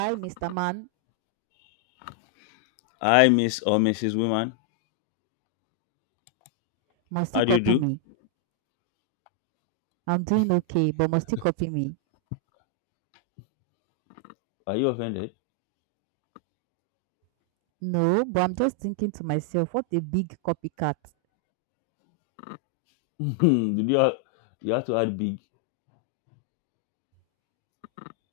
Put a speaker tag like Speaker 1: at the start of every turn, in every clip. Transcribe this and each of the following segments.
Speaker 1: Hi, Mr. Man.
Speaker 2: I Miss or Mrs. Woman.
Speaker 1: Must you
Speaker 2: How do you
Speaker 1: copy
Speaker 2: do?
Speaker 1: me? I'm doing okay, but must you copy me?
Speaker 2: Are you offended?
Speaker 1: No, but I'm just thinking to myself, what a big copycat.
Speaker 2: Did you have to add big?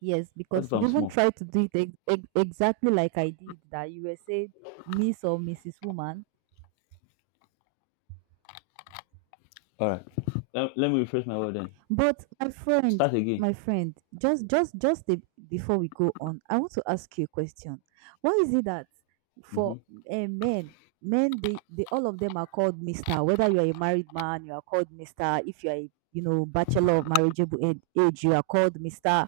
Speaker 1: Yes,
Speaker 2: What if
Speaker 1: because you
Speaker 2: I'm
Speaker 1: even
Speaker 2: small?
Speaker 1: tried to do it exactly like I did, that you were saying Miss or Mrs. Woman.
Speaker 2: All right. Let me rephrase my word then.
Speaker 1: But my friend,
Speaker 2: Start again.
Speaker 1: my friend, just just just a, before we go on, I want to ask you a question. Why is it that for
Speaker 2: Mm-hmm.
Speaker 1: men, men they all of them are called Mister. Whether you are a married man, you are called Mister. If you are a you know bachelor of marriageable age, you are called Mister.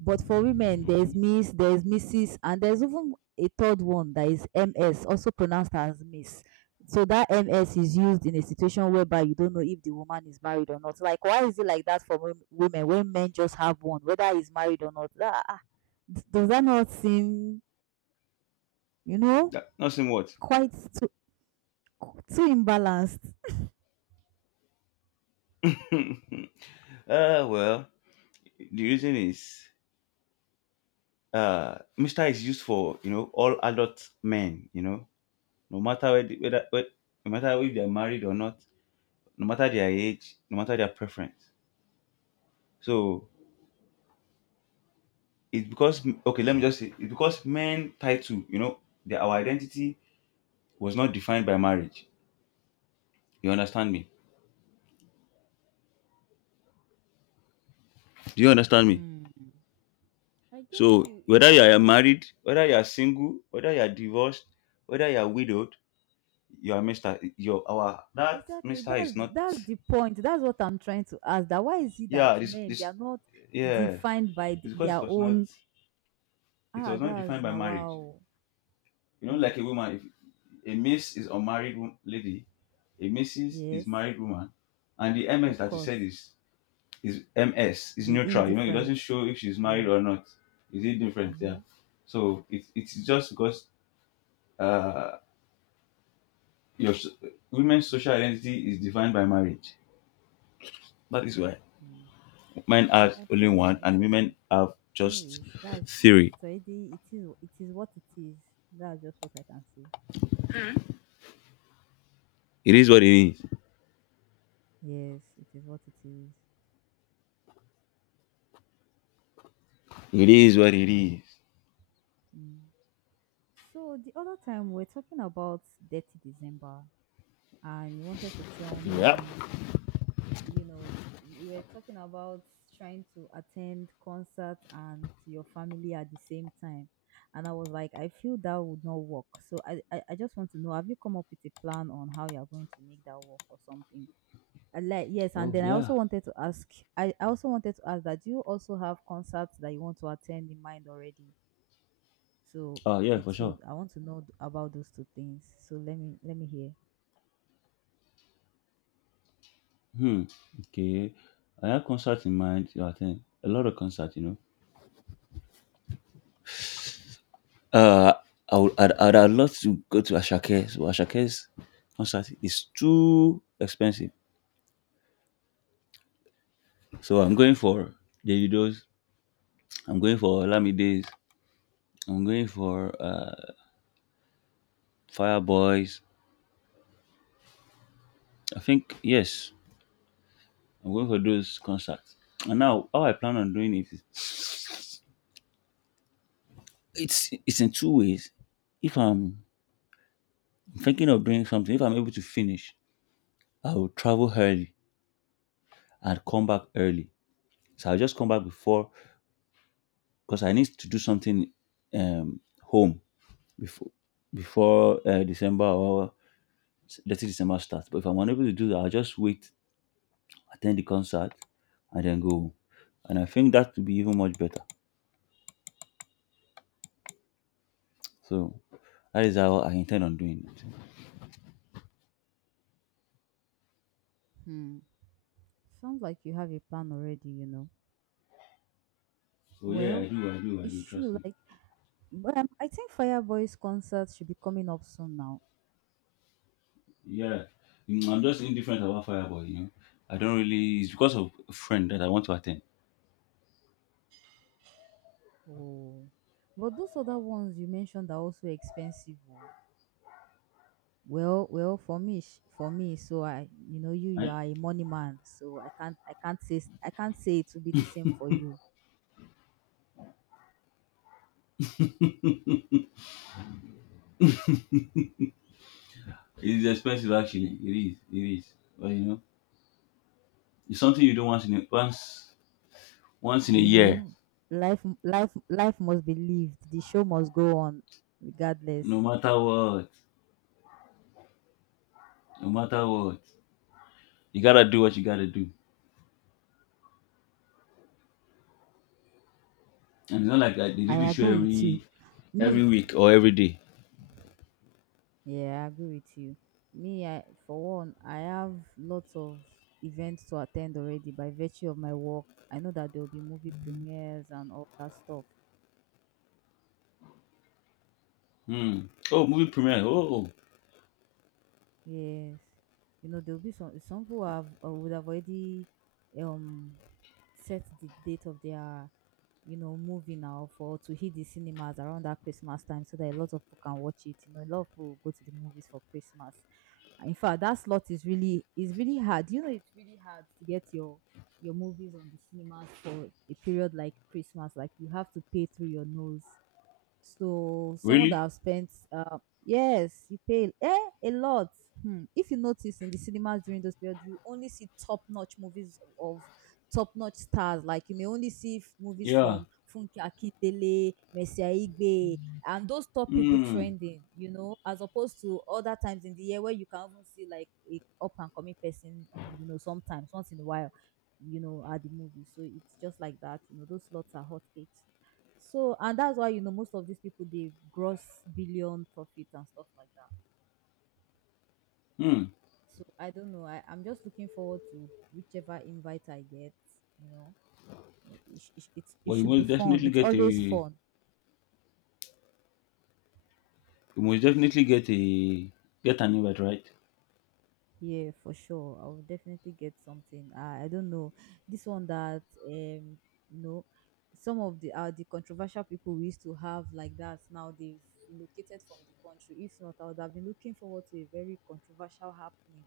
Speaker 1: But for women, there's
Speaker 2: Mm-hmm.
Speaker 1: Miss, there's Mrs, and there's even a third one that is MS, also pronounced as Miss. So that MS is used in a situation whereby you don't know if the woman is married or not. Like, why is it like that for women when men just have one, whether he's married or not? Does that not seem, you know,
Speaker 2: That, nothing what?
Speaker 1: quite too, too imbalanced?
Speaker 2: uh, well, the reason is Mister is used for you know all adult men. You know, no matter whether no matter if they are married or not, no matter their age, no matter their preference. So it's because, okay, let me just say it's because men title, you know, their our identity was not defined by marriage. You understand me? Do you understand me?
Speaker 1: Hmm. I get
Speaker 2: So
Speaker 1: you. It's
Speaker 2: whether you
Speaker 1: just
Speaker 2: are
Speaker 1: that
Speaker 2: married, whether you are single, whether you are divorced, whether you are widowed, you are mister, your our that
Speaker 1: exactly.
Speaker 2: mister is not.
Speaker 1: That's the point. That's what I'm trying to ask. That why is it that
Speaker 2: yeah this
Speaker 1: men they
Speaker 2: this
Speaker 1: are not
Speaker 2: yeah,
Speaker 1: defined by
Speaker 2: it's because it
Speaker 1: their
Speaker 2: was not,
Speaker 1: own
Speaker 2: it
Speaker 1: ah
Speaker 2: was not
Speaker 1: that's
Speaker 2: defined by
Speaker 1: now
Speaker 2: marriage.
Speaker 1: wow.
Speaker 2: You know,
Speaker 1: Mm.
Speaker 2: like a woman, if a miss is unmarried wo- lady, a missus is
Speaker 1: Yes,
Speaker 2: married woman, and the ms
Speaker 1: of
Speaker 2: that you
Speaker 1: course.
Speaker 2: said is MS is
Speaker 1: The
Speaker 2: neutral. You know, it doesn't
Speaker 1: indifferent.
Speaker 2: show if she's married
Speaker 1: Yeah.
Speaker 2: or not. Is it different? Yeah.
Speaker 1: Mm-hmm.
Speaker 2: So it's just because uh, your s- women's social identity is defined by marriage. That is why
Speaker 1: Mm.
Speaker 2: men
Speaker 1: Okay,
Speaker 2: have
Speaker 1: I
Speaker 2: only
Speaker 1: feel you.
Speaker 2: one, and
Speaker 1: It's okay.
Speaker 2: women have just
Speaker 1: Anyways,
Speaker 2: theory.
Speaker 1: it's already it is what it is. That's just what I can say.
Speaker 2: It is what it is.
Speaker 1: Yes, it is what it is.
Speaker 2: It is what it is.
Speaker 1: Mm. So the other time we're talking about Dirty December, and you wanted to tell
Speaker 2: Yeah.
Speaker 1: me you know you were talking about trying to attend concerts and your family at the same time and I was like I feel that would not work so I just want to know, have you come up with a plan on how you're going to make that work or something? I like, yes, and
Speaker 2: Oh
Speaker 1: then I also
Speaker 2: yeah.
Speaker 1: wanted to ask. I also wanted to ask that do you also have concerts that you want to attend in mind already, so
Speaker 2: Oh yeah,
Speaker 1: the
Speaker 2: for
Speaker 1: two
Speaker 2: sure.
Speaker 1: I want to know about those two things. So let me hear.
Speaker 2: Hmm. Okay. I have concerts in mind to attend. A lot of concerts, you know. Uh, I would, I'd love to go to Ashake's, but Ashake's concert is too expensive. So I'm going for Davido's. I'm going for Lamide's. I'm going for Fireboys. I think yes, I'm going for those concerts. And now, how I plan on doing it is it's in two ways. If I'm thinking of doing something, if I'm able to finish, I will travel early and come back early. So I'll just come back before, because I need to do something home before, before December, or let's say December starts. But if I'm unable to do that, I'll just wait, attend the concert, and then go home. And I think that would be even much better. So that is how I intend on doing it.
Speaker 1: Hmm, sounds like you have a plan already, you know.
Speaker 2: So yeah, I
Speaker 1: Well,
Speaker 2: do, I do, I
Speaker 1: it's
Speaker 2: do. Trust
Speaker 1: true.
Speaker 2: me.
Speaker 1: Like, but I think Fireboy's concert should be coming up soon now.
Speaker 2: Yeah, mm, I'm just indifferent about Fireboy. You know, I don't really. It's because of a friend that I want to attend.
Speaker 1: Oh, but those other ones you mentioned are also expensive. Oh. Well, for me, for me, so I, you know, you
Speaker 2: Right?
Speaker 1: are a money man, so I can't say, I can't say it will be the same for you.
Speaker 2: It is expensive, actually. It is. It is. But you know, it's something you don't want to once, once in a
Speaker 1: You
Speaker 2: year,
Speaker 1: know, life, life must be lived. The show must go on,
Speaker 2: no
Speaker 1: regardless.
Speaker 2: matter what, no matter what, you gotta do what you gotta do. And it's not like I, they
Speaker 1: I
Speaker 2: do the show
Speaker 1: agree with you.
Speaker 2: every
Speaker 1: Me,
Speaker 2: week or every day.
Speaker 1: yeah, I agree with you. Me, I for one, I have lots of events to attend already by virtue of my work. I know that there will be movie premieres and all that stuff.
Speaker 2: Hmm. Oh, movie premiere. Oh, oh.
Speaker 1: Yes. You know, there'll be some who have or would have already um set the date of their you know movie now for to hit the cinemas around that Christmas time so that a lot of people can watch it. You know, a lot of people go to the movies for Christmas. And in fact, that slot is really hard. You know, it's really hard to get your movies on the cinemas for a period like Christmas. Like you have to pay through your nose so someone that
Speaker 2: Really?
Speaker 1: have spent, yes, you pay a lot. Hmm. If you notice in the cinemas during those periods, you only see top-notch movies of top-notch stars. Like you may only see movies
Speaker 2: Yeah.
Speaker 1: from Funke Akindele, Messiah Igbe, and those top people
Speaker 2: Hmm.
Speaker 1: trending. You know, as opposed to other times in the year where you can even see like a up-and-coming person. Or, you know, sometimes once in a while, you know, at the movie. So it's just like that. You know, those slots are hotcakes. So, and that's why, you know, most of these people, they gross billion profit and stuff like that.
Speaker 2: Hmm.
Speaker 1: So, I don't know. I'm just looking forward to whichever invite I get, you know. It
Speaker 2: But you
Speaker 1: should be
Speaker 2: must
Speaker 1: fun.
Speaker 2: definitely
Speaker 1: It's
Speaker 2: get a
Speaker 1: always
Speaker 2: you
Speaker 1: fun.
Speaker 2: must definitely get a get an invite, right?
Speaker 1: Yeah, for sure. I will definitely get something. I don't know. This one that, um, you know, some of the controversial people we used to have like that, now they've relocated from the country. If not, I would have been looking forward to a very controversial happening.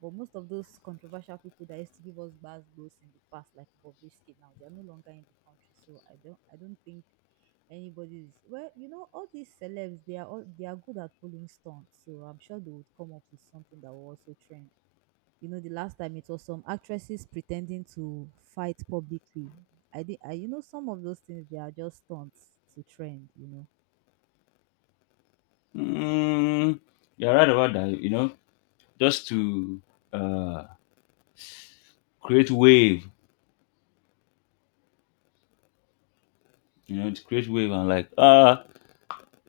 Speaker 1: But most of those controversial people that used to give us bad blows in the past, like Bobrisky now, they are no longer in the country. So I don't think anybody is well, you know, all these celebs they are good at pulling stunts. So I'm sure they would come up with something that will also trend. You know, the last time it was some actresses pretending to fight publicly. I did I you know, some of those things they are just stunts to trend, you know.
Speaker 2: Hmm. You're right about that. You know, just to uh create wave. You know, to create wave, and like, ah,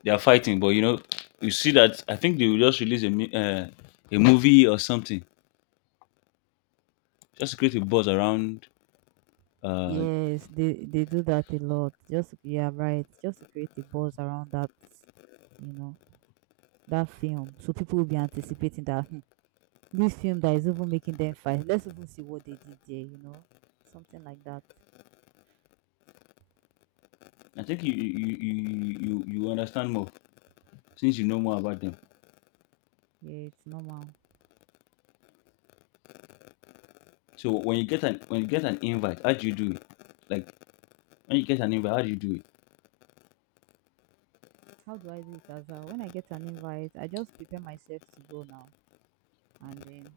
Speaker 2: they are fighting. But you know, you see that I think they will just release a mi- a movie or something just to create a buzz around. Uh,
Speaker 1: Yes, they do that a lot. Just yeah, right. Just to create a buzz around that, you know. That film. So people will be anticipating that, "Hmm, this film that is even making them fight. Let's even see what they did there," you know, something like that.
Speaker 2: I think you understand more since you know more about them.
Speaker 1: Yeah, it's normal.
Speaker 2: So when you get an invite, how do you do it? Like when you get an invite, how do you do it?
Speaker 1: How do I do it as well? When I get an invite, I just prepare myself to go now, and then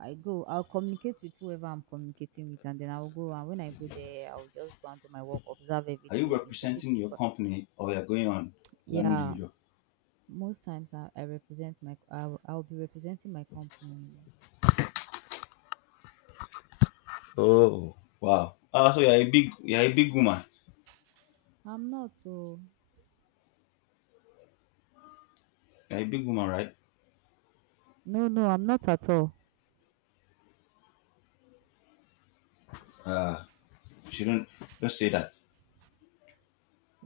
Speaker 1: I go. I'll communicate with whoever I'm communicating with, and then I'll go. And when I go there, I'll just go and do my work, observe
Speaker 2: Are you
Speaker 1: everything, interview the
Speaker 2: representing your
Speaker 1: people.
Speaker 2: company, or you're going on as an
Speaker 1: Yeah,
Speaker 2: individual?
Speaker 1: most times I represent my. I'll be representing my company. You know,
Speaker 2: Oh wow! Ah, so you're a big woman.
Speaker 1: I'm not. Oh,
Speaker 2: You're a big woman, right?
Speaker 1: no, no, I'm not at all.
Speaker 2: Ah, you shouldn't don't say that.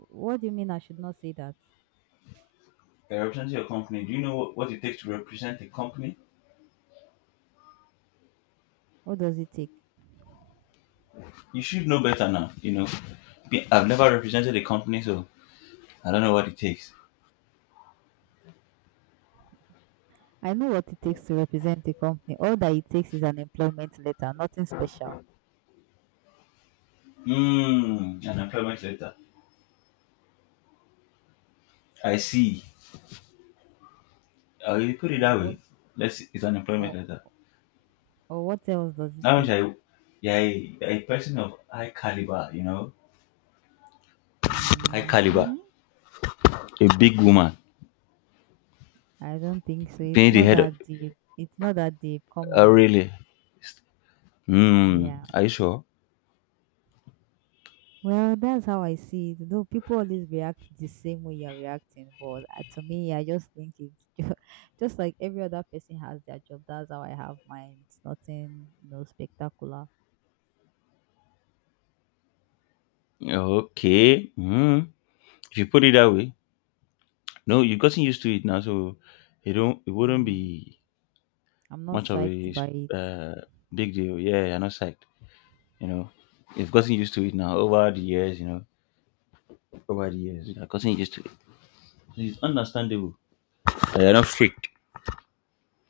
Speaker 1: What do you mean I should not say that?
Speaker 2: You're representing your company. Do you know what it takes to represent a company?
Speaker 1: What does it take?
Speaker 2: You should know better now. You know, Be- I've never represented a company, so I don't know what it takes.
Speaker 1: I know what it takes to represent a company. All that it takes is an employment letter, nothing special.
Speaker 2: Mm, an employment letter. I see. If you put it
Speaker 1: Or
Speaker 2: that
Speaker 1: what
Speaker 2: way, let's see, it's an employment
Speaker 1: or
Speaker 2: letter.
Speaker 1: or what else does it
Speaker 2: That means
Speaker 1: take?
Speaker 2: I, yeah, a person of high caliber. You know, high caliber.
Speaker 1: Mm,
Speaker 2: A big woman
Speaker 1: I don't think so. It's
Speaker 2: being the
Speaker 1: not
Speaker 2: head. Of,
Speaker 1: that deep. It's not that deep. Come
Speaker 2: oh,
Speaker 1: on.
Speaker 2: really? Hmm.
Speaker 1: Yeah.
Speaker 2: Are you sure?
Speaker 1: Well, that's how I see it. Though people always react the same way you're reacting, but to me, I just think it's just like every other person has their job. That's how I have mine. It's nothing, no spectacular.
Speaker 2: Okay. Hmm. If you put it that way, no, you've gotten used to it now, so it wouldn't
Speaker 1: Mm.
Speaker 2: be
Speaker 1: I'm not
Speaker 2: much of
Speaker 1: psyched
Speaker 2: a
Speaker 1: by it.
Speaker 2: uh, big deal. Yeah, you're not psyched. You know, you've gotten used to it now over the years. You know, over the years,
Speaker 1: Mhm.
Speaker 2: you've gotten used to it. So it's understandable that you're not freaked,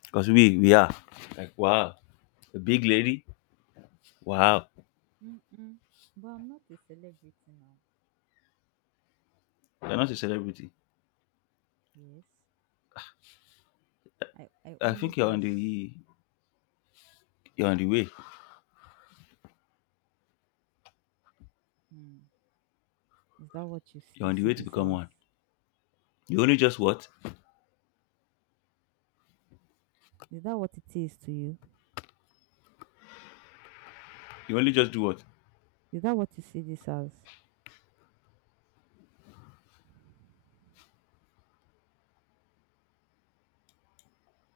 Speaker 2: because we are like, wow, a big lady. Wow,
Speaker 1: Mm-mm. But I'm not a celebrity now.
Speaker 2: you're not a celebrity.
Speaker 1: Yes. I
Speaker 2: I
Speaker 1: only
Speaker 2: think
Speaker 1: just
Speaker 2: you're on the way.
Speaker 1: mm. Is that what you
Speaker 2: You're
Speaker 1: you
Speaker 2: on the
Speaker 1: see
Speaker 2: way to
Speaker 1: this
Speaker 2: become
Speaker 1: as?
Speaker 2: one. You only just what?
Speaker 1: Is that what it is to you?
Speaker 2: You only just do what?
Speaker 1: Is that what you see this as?